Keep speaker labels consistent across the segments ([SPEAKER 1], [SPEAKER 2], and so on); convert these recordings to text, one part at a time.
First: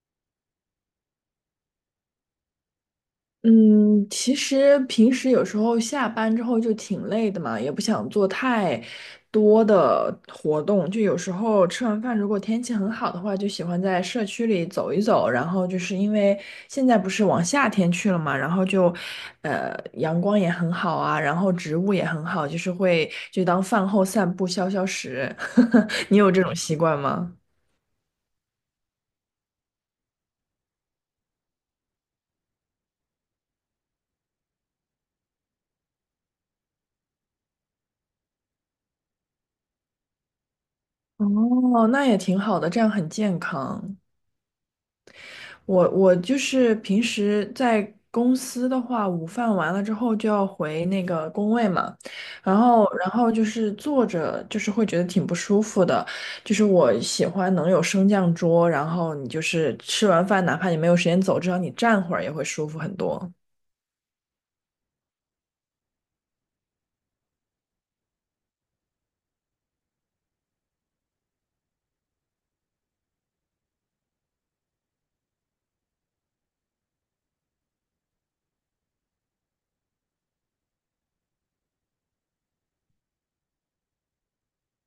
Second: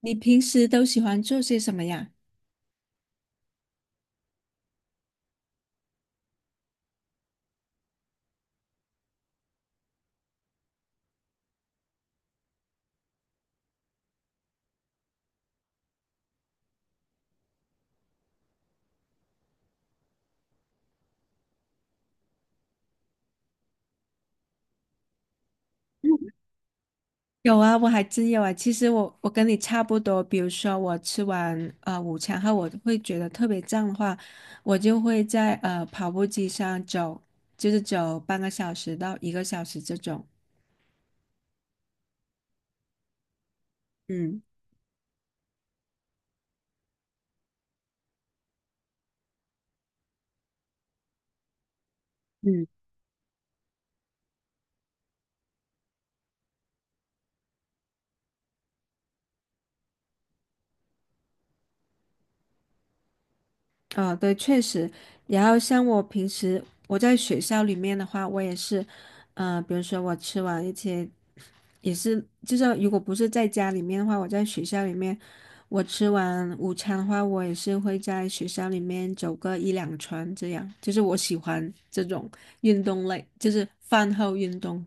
[SPEAKER 1] 你平时都喜欢做些什么呀？
[SPEAKER 2] 嗯，其实平时有时候下班之后就挺累的嘛，也不想做太多的活动。就有时候吃完饭，如果天气很好的话，就喜欢在社区里走一走。然后就是因为现在不是往夏天去了嘛，然后就，呃，阳光也很好啊，然后植物也很好，就是会就当饭后散步消消食。你有
[SPEAKER 1] 嗯，
[SPEAKER 2] 这种习惯吗？
[SPEAKER 1] 有啊，我还真有啊。其实我跟你差不多，比如说我吃完午餐后，我会觉得特别胀的话，我就会在跑步机上走，就是走半个小时到一个小时这种。
[SPEAKER 2] 哦，那也挺好的，这样很健康。
[SPEAKER 1] 嗯。
[SPEAKER 2] 我就是平时在公司的话，午饭完了之后就要回那个工位嘛，然
[SPEAKER 1] 嗯，
[SPEAKER 2] 后然后就是坐着，就是会觉得挺不舒服的。就是我喜欢能有升降桌，然后你就是吃完饭，哪怕你没有时间走，至少你站会儿也会舒服很多。
[SPEAKER 1] 哦，对，确实。然后像我平时我在学校里面的话，我也是，比如说我吃完一些也是，就是如果不是在家里面的话，我在学校里面，我吃完午餐的话，我也是会在学校里面走个一两圈，这样，就是我喜欢这种运动类，就是饭后运动。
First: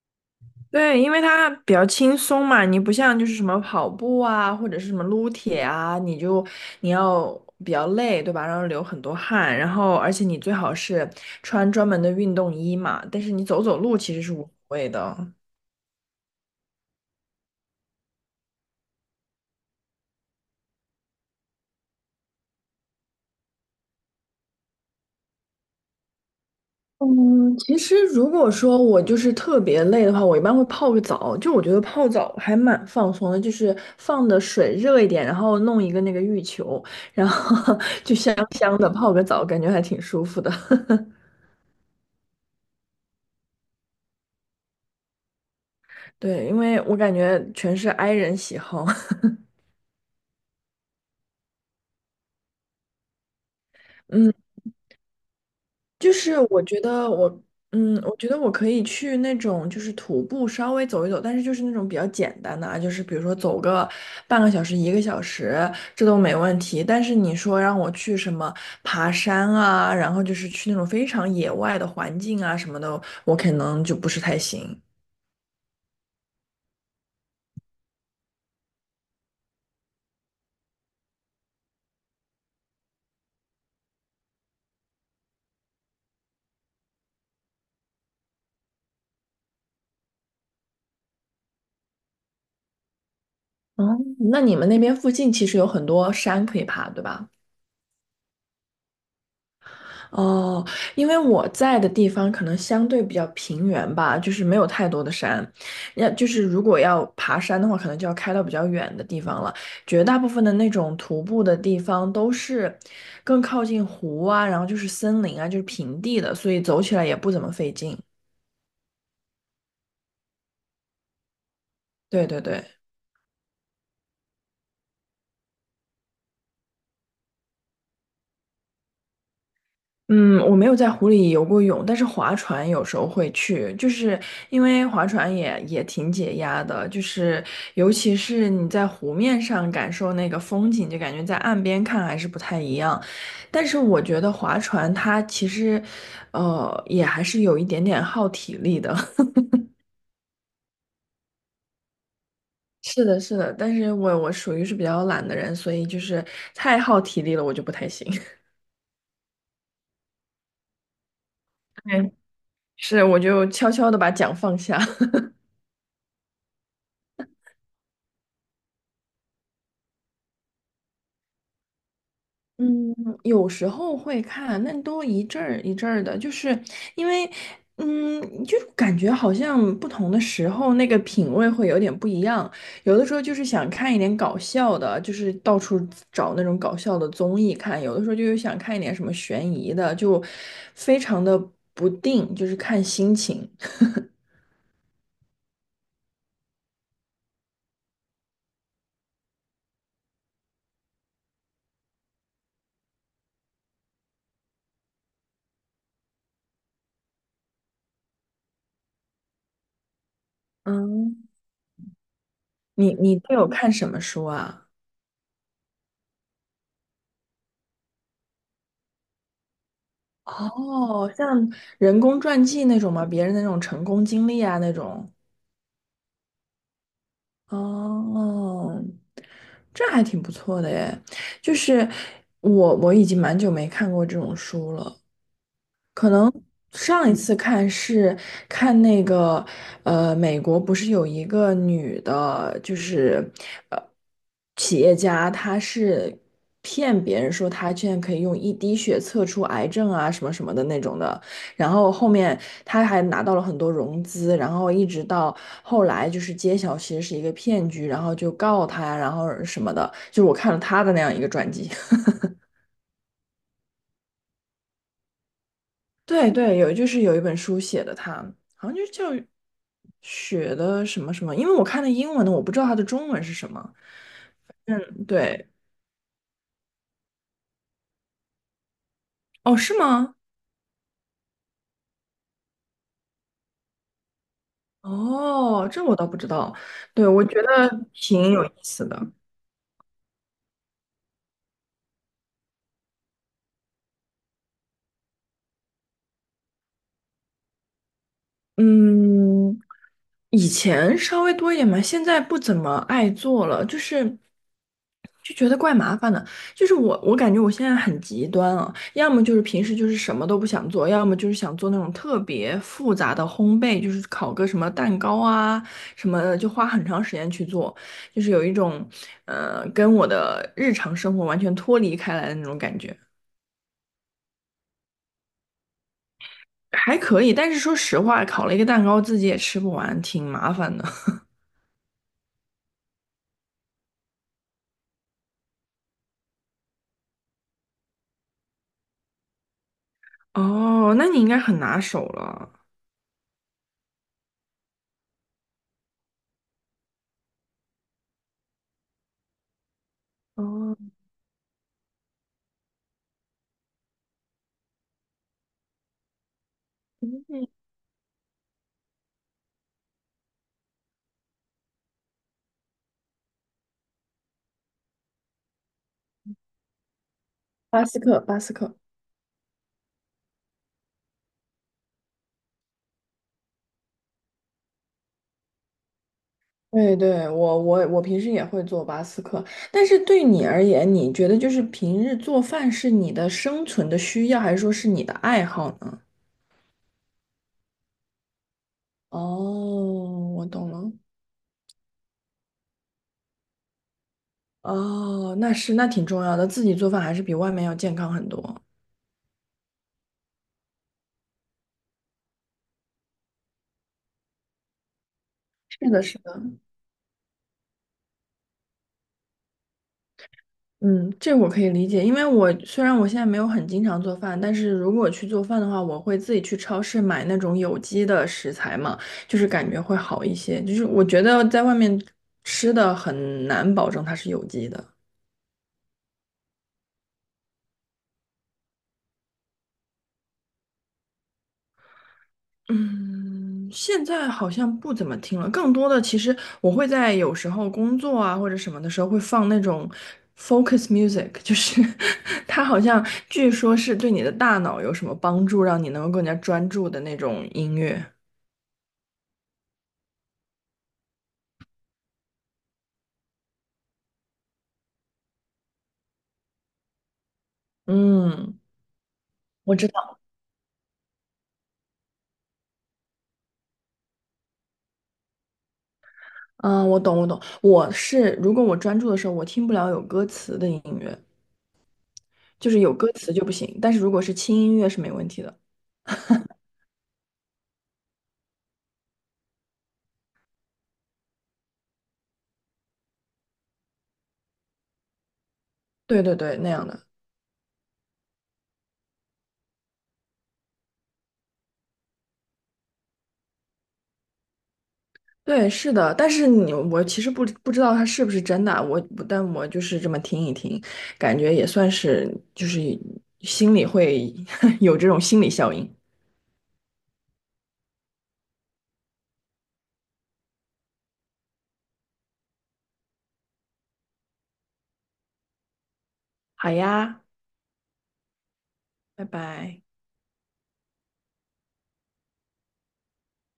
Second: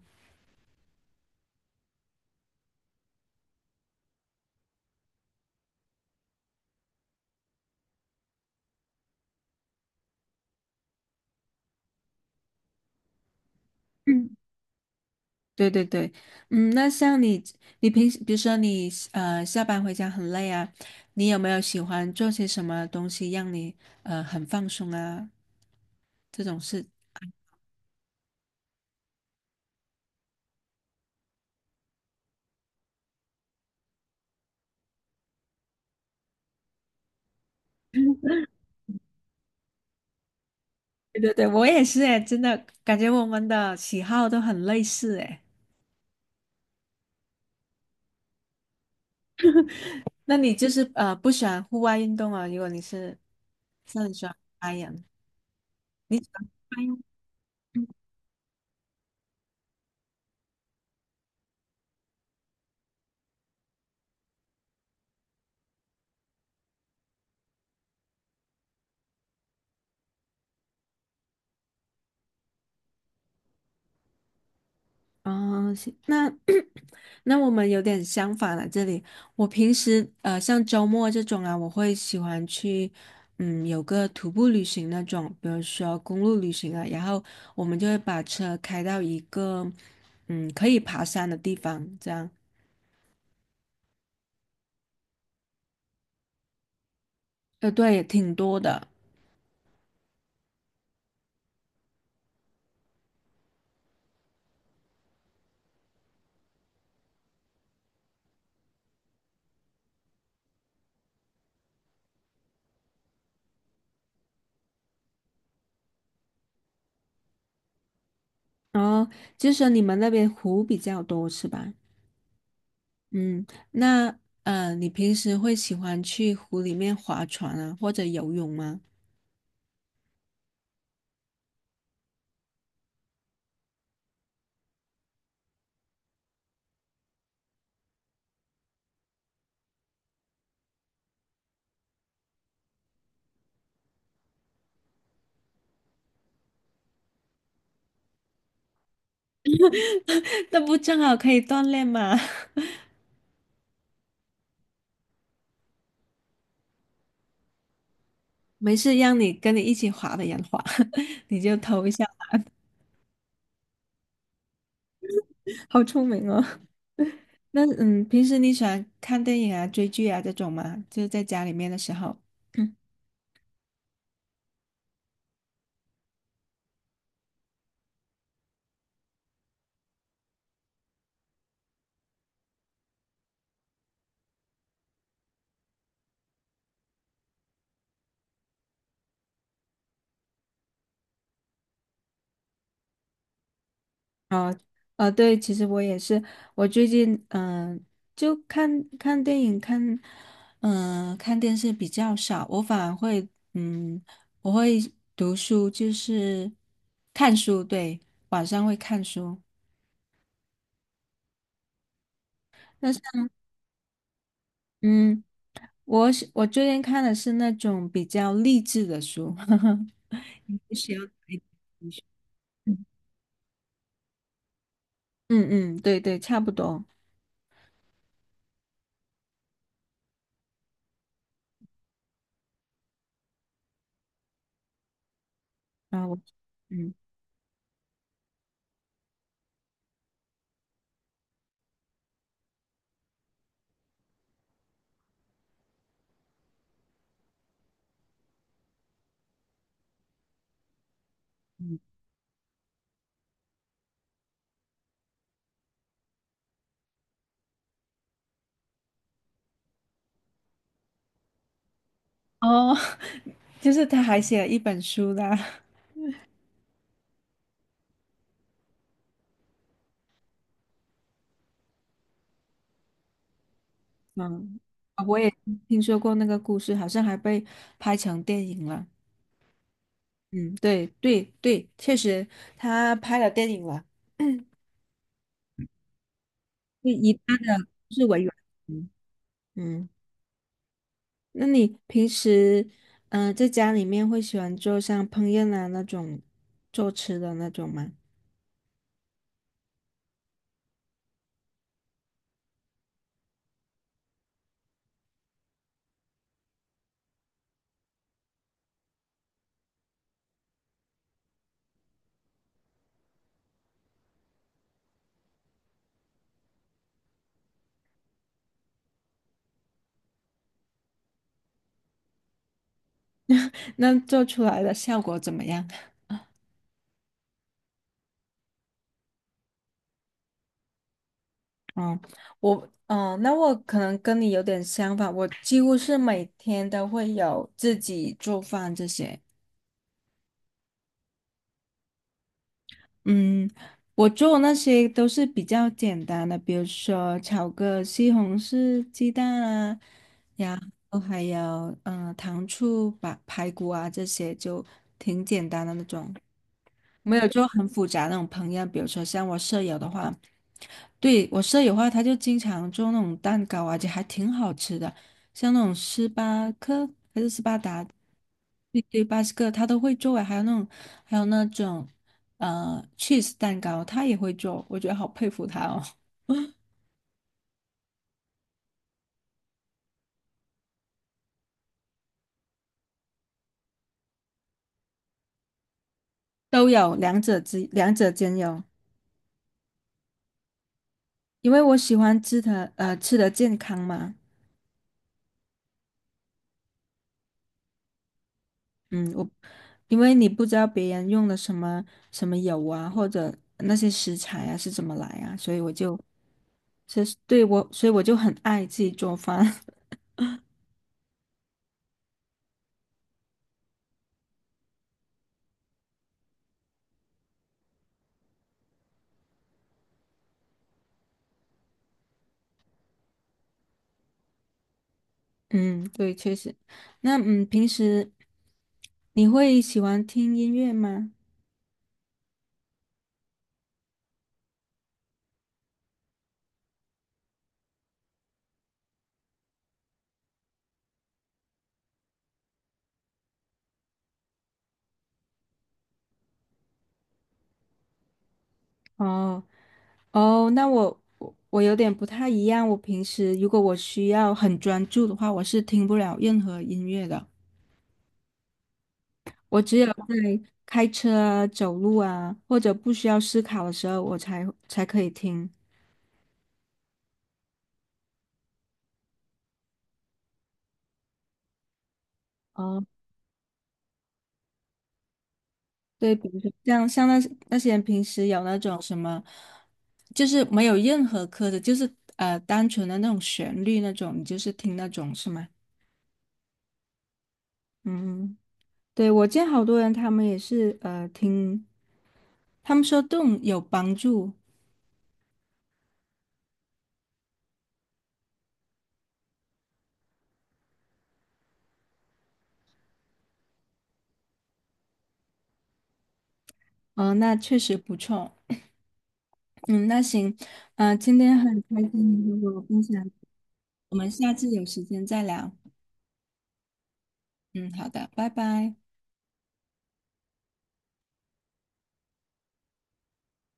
[SPEAKER 2] 对，因为它比较轻松嘛，你不像就是什么跑步啊，或者是什么撸铁啊，你要比较累，对吧？然后流很多汗，然后而且你最好是穿专门的运动衣嘛，但是你走走路其实是
[SPEAKER 1] 嗯，
[SPEAKER 2] 无所谓的。
[SPEAKER 1] 对对对。嗯，那像你平时比如说你下班回家很累啊，你有没有喜欢做些什么东西让你很放松啊？这种事。
[SPEAKER 2] 嗯，其实如果说我就是特别累的话，我一般会泡个澡。就我觉得泡澡还蛮放松的，就是放的水热一点，然后弄一个那个浴球，然后 就香香的泡个澡，感觉还挺舒服的。
[SPEAKER 1] 对 对对，我也是诶，真的感觉我们的喜好都很类似诶。
[SPEAKER 2] 对，因为我感觉全是 i 人喜好，
[SPEAKER 1] 那你就是不喜欢户外运动啊？如果你是像 你喜
[SPEAKER 2] 嗯，
[SPEAKER 1] 欢攀岩，
[SPEAKER 2] 就
[SPEAKER 1] 你喜
[SPEAKER 2] 是
[SPEAKER 1] 欢
[SPEAKER 2] 我觉
[SPEAKER 1] 攀岩？
[SPEAKER 2] 得我，我觉得我可以去那种就是徒步稍微走一走，但是就是那种比较简单的啊，就是比如说走个半个小时、一个小时，这都没问题。但是你说让我去什么爬山啊，然后就是去那种非常野外的环境啊什么的，我可能就不是太行。
[SPEAKER 1] 哦，行那 那我们有点相反了。这里我平时像周末这种啊，我会喜欢去有个徒步旅行那种，比如说公路旅行啊，然后我们就会把车开到一个可以爬山的地方，这样。
[SPEAKER 2] 哦，那你们那边附近其实有很多山可以爬，对吧？
[SPEAKER 1] 对，挺多的。
[SPEAKER 2] 哦，因为我在的地方可能相对比较平原吧，就是没有太多的山。要就是如果要爬山的话，可能就要开到比较远的地方了。绝大部分的那种徒步的地方都是更靠近湖啊，然后就是森林啊，就是平地的，所以走起来也不怎么费劲。
[SPEAKER 1] 哦。就是说你们那边湖比较多是吧？
[SPEAKER 2] 对对对。
[SPEAKER 1] 嗯，那你平时会喜欢去湖里面划船啊，或者游泳吗？
[SPEAKER 2] 嗯，我没有在湖里游过泳，但是划船有时候会去，就是因为划船也挺解压的，就是尤其是你在湖面上感受那个风景，就感觉在岸边看还是不太一样。但是我觉得划船它其实，也还是有一点点耗体力的。
[SPEAKER 1] 那不正好可以锻炼吗？
[SPEAKER 2] 是的，是的，但是我属于是比较懒的人，所以就是太耗体力了，我就不太行。
[SPEAKER 1] 没事，让你跟你一起划的人划，你就投一下。
[SPEAKER 2] 对，是，我就悄悄的把桨放下。
[SPEAKER 1] 好聪明哦！那嗯，平时你喜欢看电影啊、追剧啊这种吗？就是在家里面的时候。
[SPEAKER 2] 嗯，有时候会看，但都一阵儿一阵儿的，就是因为，嗯，就是感觉好像不同的时候那个品味会有点不一样。有的时候就是想看一点搞笑的，就是到处找那种搞笑的综艺看；有的时候就是想看一点什么悬疑的，就非常的不定，就是看心情。
[SPEAKER 1] 啊，对，其实我也是，我最近就看看电影，看电视比较少，我反而会嗯，我会读书，就是看书，对，晚上会看书。
[SPEAKER 2] 嗯，
[SPEAKER 1] 但
[SPEAKER 2] 你
[SPEAKER 1] 是
[SPEAKER 2] 你都有看什么书啊？
[SPEAKER 1] 嗯，我最近看的是那种比较励志的书，呵呵，需要
[SPEAKER 2] 哦，
[SPEAKER 1] 一
[SPEAKER 2] 像
[SPEAKER 1] 点
[SPEAKER 2] 人
[SPEAKER 1] 书。
[SPEAKER 2] 工传记那
[SPEAKER 1] 嗯
[SPEAKER 2] 种吗？别人的那种成功经历啊那种。
[SPEAKER 1] 嗯，嗯，对对，差不多。
[SPEAKER 2] 哦，这还挺不错的耶。就是我已经蛮久没看过这种书了，
[SPEAKER 1] 然后
[SPEAKER 2] 可
[SPEAKER 1] 我
[SPEAKER 2] 能
[SPEAKER 1] 嗯，
[SPEAKER 2] 上一次看是看那个。美国不是有一个女的，就是呃企业家，她是骗别人说她现在可以用一滴血测出癌症啊什么什么的那种的，然后后面她还拿到了很多融资，然后一直到后来就是揭晓其实是一个骗局，然后就告她，然后什么的，就是我看了她的那样一个传记。
[SPEAKER 1] 哦。就是他还写了一本书啦。
[SPEAKER 2] 对对，有就是有一本书写的他，好像就叫雪的什么什么，因为我看的英文的，我不知道它的中文是什么。
[SPEAKER 1] 嗯。
[SPEAKER 2] 嗯，
[SPEAKER 1] 我也
[SPEAKER 2] 对，
[SPEAKER 1] 听说过那个故事，好像还被拍成电影了。
[SPEAKER 2] 哦，是吗？
[SPEAKER 1] 嗯，对对对，确实他拍了电影了，
[SPEAKER 2] 哦，这我倒不知道。
[SPEAKER 1] 就
[SPEAKER 2] 对，
[SPEAKER 1] 以
[SPEAKER 2] 我
[SPEAKER 1] 他
[SPEAKER 2] 觉
[SPEAKER 1] 的
[SPEAKER 2] 得
[SPEAKER 1] 故事为原
[SPEAKER 2] 挺有意思
[SPEAKER 1] 型。
[SPEAKER 2] 的。
[SPEAKER 1] 嗯，那你平时在家里面会喜欢做像烹饪啊那种做吃的那种吗？
[SPEAKER 2] 嗯，以前稍微多一点嘛，现在不怎么爱做了，就是就觉得怪麻烦的。我感觉我现在很极端啊，要么就是平时就是什么都不想做，要么就是想做那种特别复杂的烘焙，就是烤个什么蛋糕啊什么的，就花很长时间去做，就是有一种跟我的日常生活完全脱离开来的那种感觉。
[SPEAKER 1] 那做出来的效果怎么样？
[SPEAKER 2] 还可以，但是说实话，烤了一个蛋糕自己也吃不完，挺麻烦的。
[SPEAKER 1] 嗯，我那我可能跟你有点相反，我几乎是每天都会有自己做饭这些。
[SPEAKER 2] 哦，那你应该很拿手了。
[SPEAKER 1] 嗯，我做那些都是比较简单的，比如说炒个西红柿鸡蛋啊，然
[SPEAKER 2] 哦，
[SPEAKER 1] 后还有糖醋排骨啊，这些就挺简单的那种，没有做
[SPEAKER 2] 嗯
[SPEAKER 1] 很复杂那种烹饪。比如说像我舍友的话，对，我舍友的话，他就经常做那种蛋糕啊，而且还挺好吃的，像那种斯巴克还是斯巴达，
[SPEAKER 2] 巴斯克，巴斯克，
[SPEAKER 1] 对对，巴斯克他都会做啊，还有那种cheese 蛋糕，他也会做，我觉得好佩服他哦。
[SPEAKER 2] 对对，我平时也会做巴斯克，但是对你而言，你觉得就是平日做饭是你的生存的需要，还是说是你的爱好呢？
[SPEAKER 1] 都有两者兼有，
[SPEAKER 2] 哦，我懂了。
[SPEAKER 1] 因为我喜欢吃的健康嘛。
[SPEAKER 2] 哦，那是，那挺重要的，自己做饭还是比外面要健康很多。
[SPEAKER 1] 嗯，我因为你不知道别人用的什么什么油啊，或者那些食材啊是怎么来啊，所以我
[SPEAKER 2] 是
[SPEAKER 1] 就。
[SPEAKER 2] 的，是。的。
[SPEAKER 1] 其实对我，所以我就很爱自己做饭。
[SPEAKER 2] 嗯，这我可以理解，因为我虽然我现在没有很经常做饭，但是如果去做饭的话，我会自己去超市买那种有机的食材嘛，就是感觉会好一些。就是我觉得在外面吃的很难保证它是有机的。
[SPEAKER 1] 嗯，对，确实。那嗯，平时你会喜欢听音乐吗？
[SPEAKER 2] 嗯，现在好像不怎么听了，更多的其实我会在有时候工作啊或者什么的时候会放那种 focus music,就是 它好像据说是对你的大脑有什么帮助，让你能够更加专注的那种音乐。
[SPEAKER 1] 哦。哦，那我有点不太一样。我平时如果我需要很专注的话，我是听不了任何音乐的。
[SPEAKER 2] 嗯，
[SPEAKER 1] 我
[SPEAKER 2] 我
[SPEAKER 1] 只有
[SPEAKER 2] 知
[SPEAKER 1] 在
[SPEAKER 2] 道，
[SPEAKER 1] 开车啊、走路啊，或者不需要思考的时候，我才可以听。
[SPEAKER 2] 嗯，我懂，我懂。我是如果我专注的时候，我听不了有歌词的音乐，就是有歌词就不行。但是如果是轻音乐是没问题的。
[SPEAKER 1] 对，比如说像那些人平时有那种什么，就是没有任何歌的，就是单纯的那种旋律那种，你就是听那种是吗？
[SPEAKER 2] 对对对，那样的。
[SPEAKER 1] 嗯，对，我见好多人他们也是听，他们说动有帮助。
[SPEAKER 2] 对，是的。但是你，我其实不知道它是不是真的啊，我但我就是这么听一听，感觉也算是就是心里会 有这种心理效应。
[SPEAKER 1] 嗯、那确实不错。嗯，那行，今天很开心你和我分享，我们下次有时间再聊。
[SPEAKER 2] 好呀，
[SPEAKER 1] 嗯，好的，拜拜。
[SPEAKER 2] 拜拜。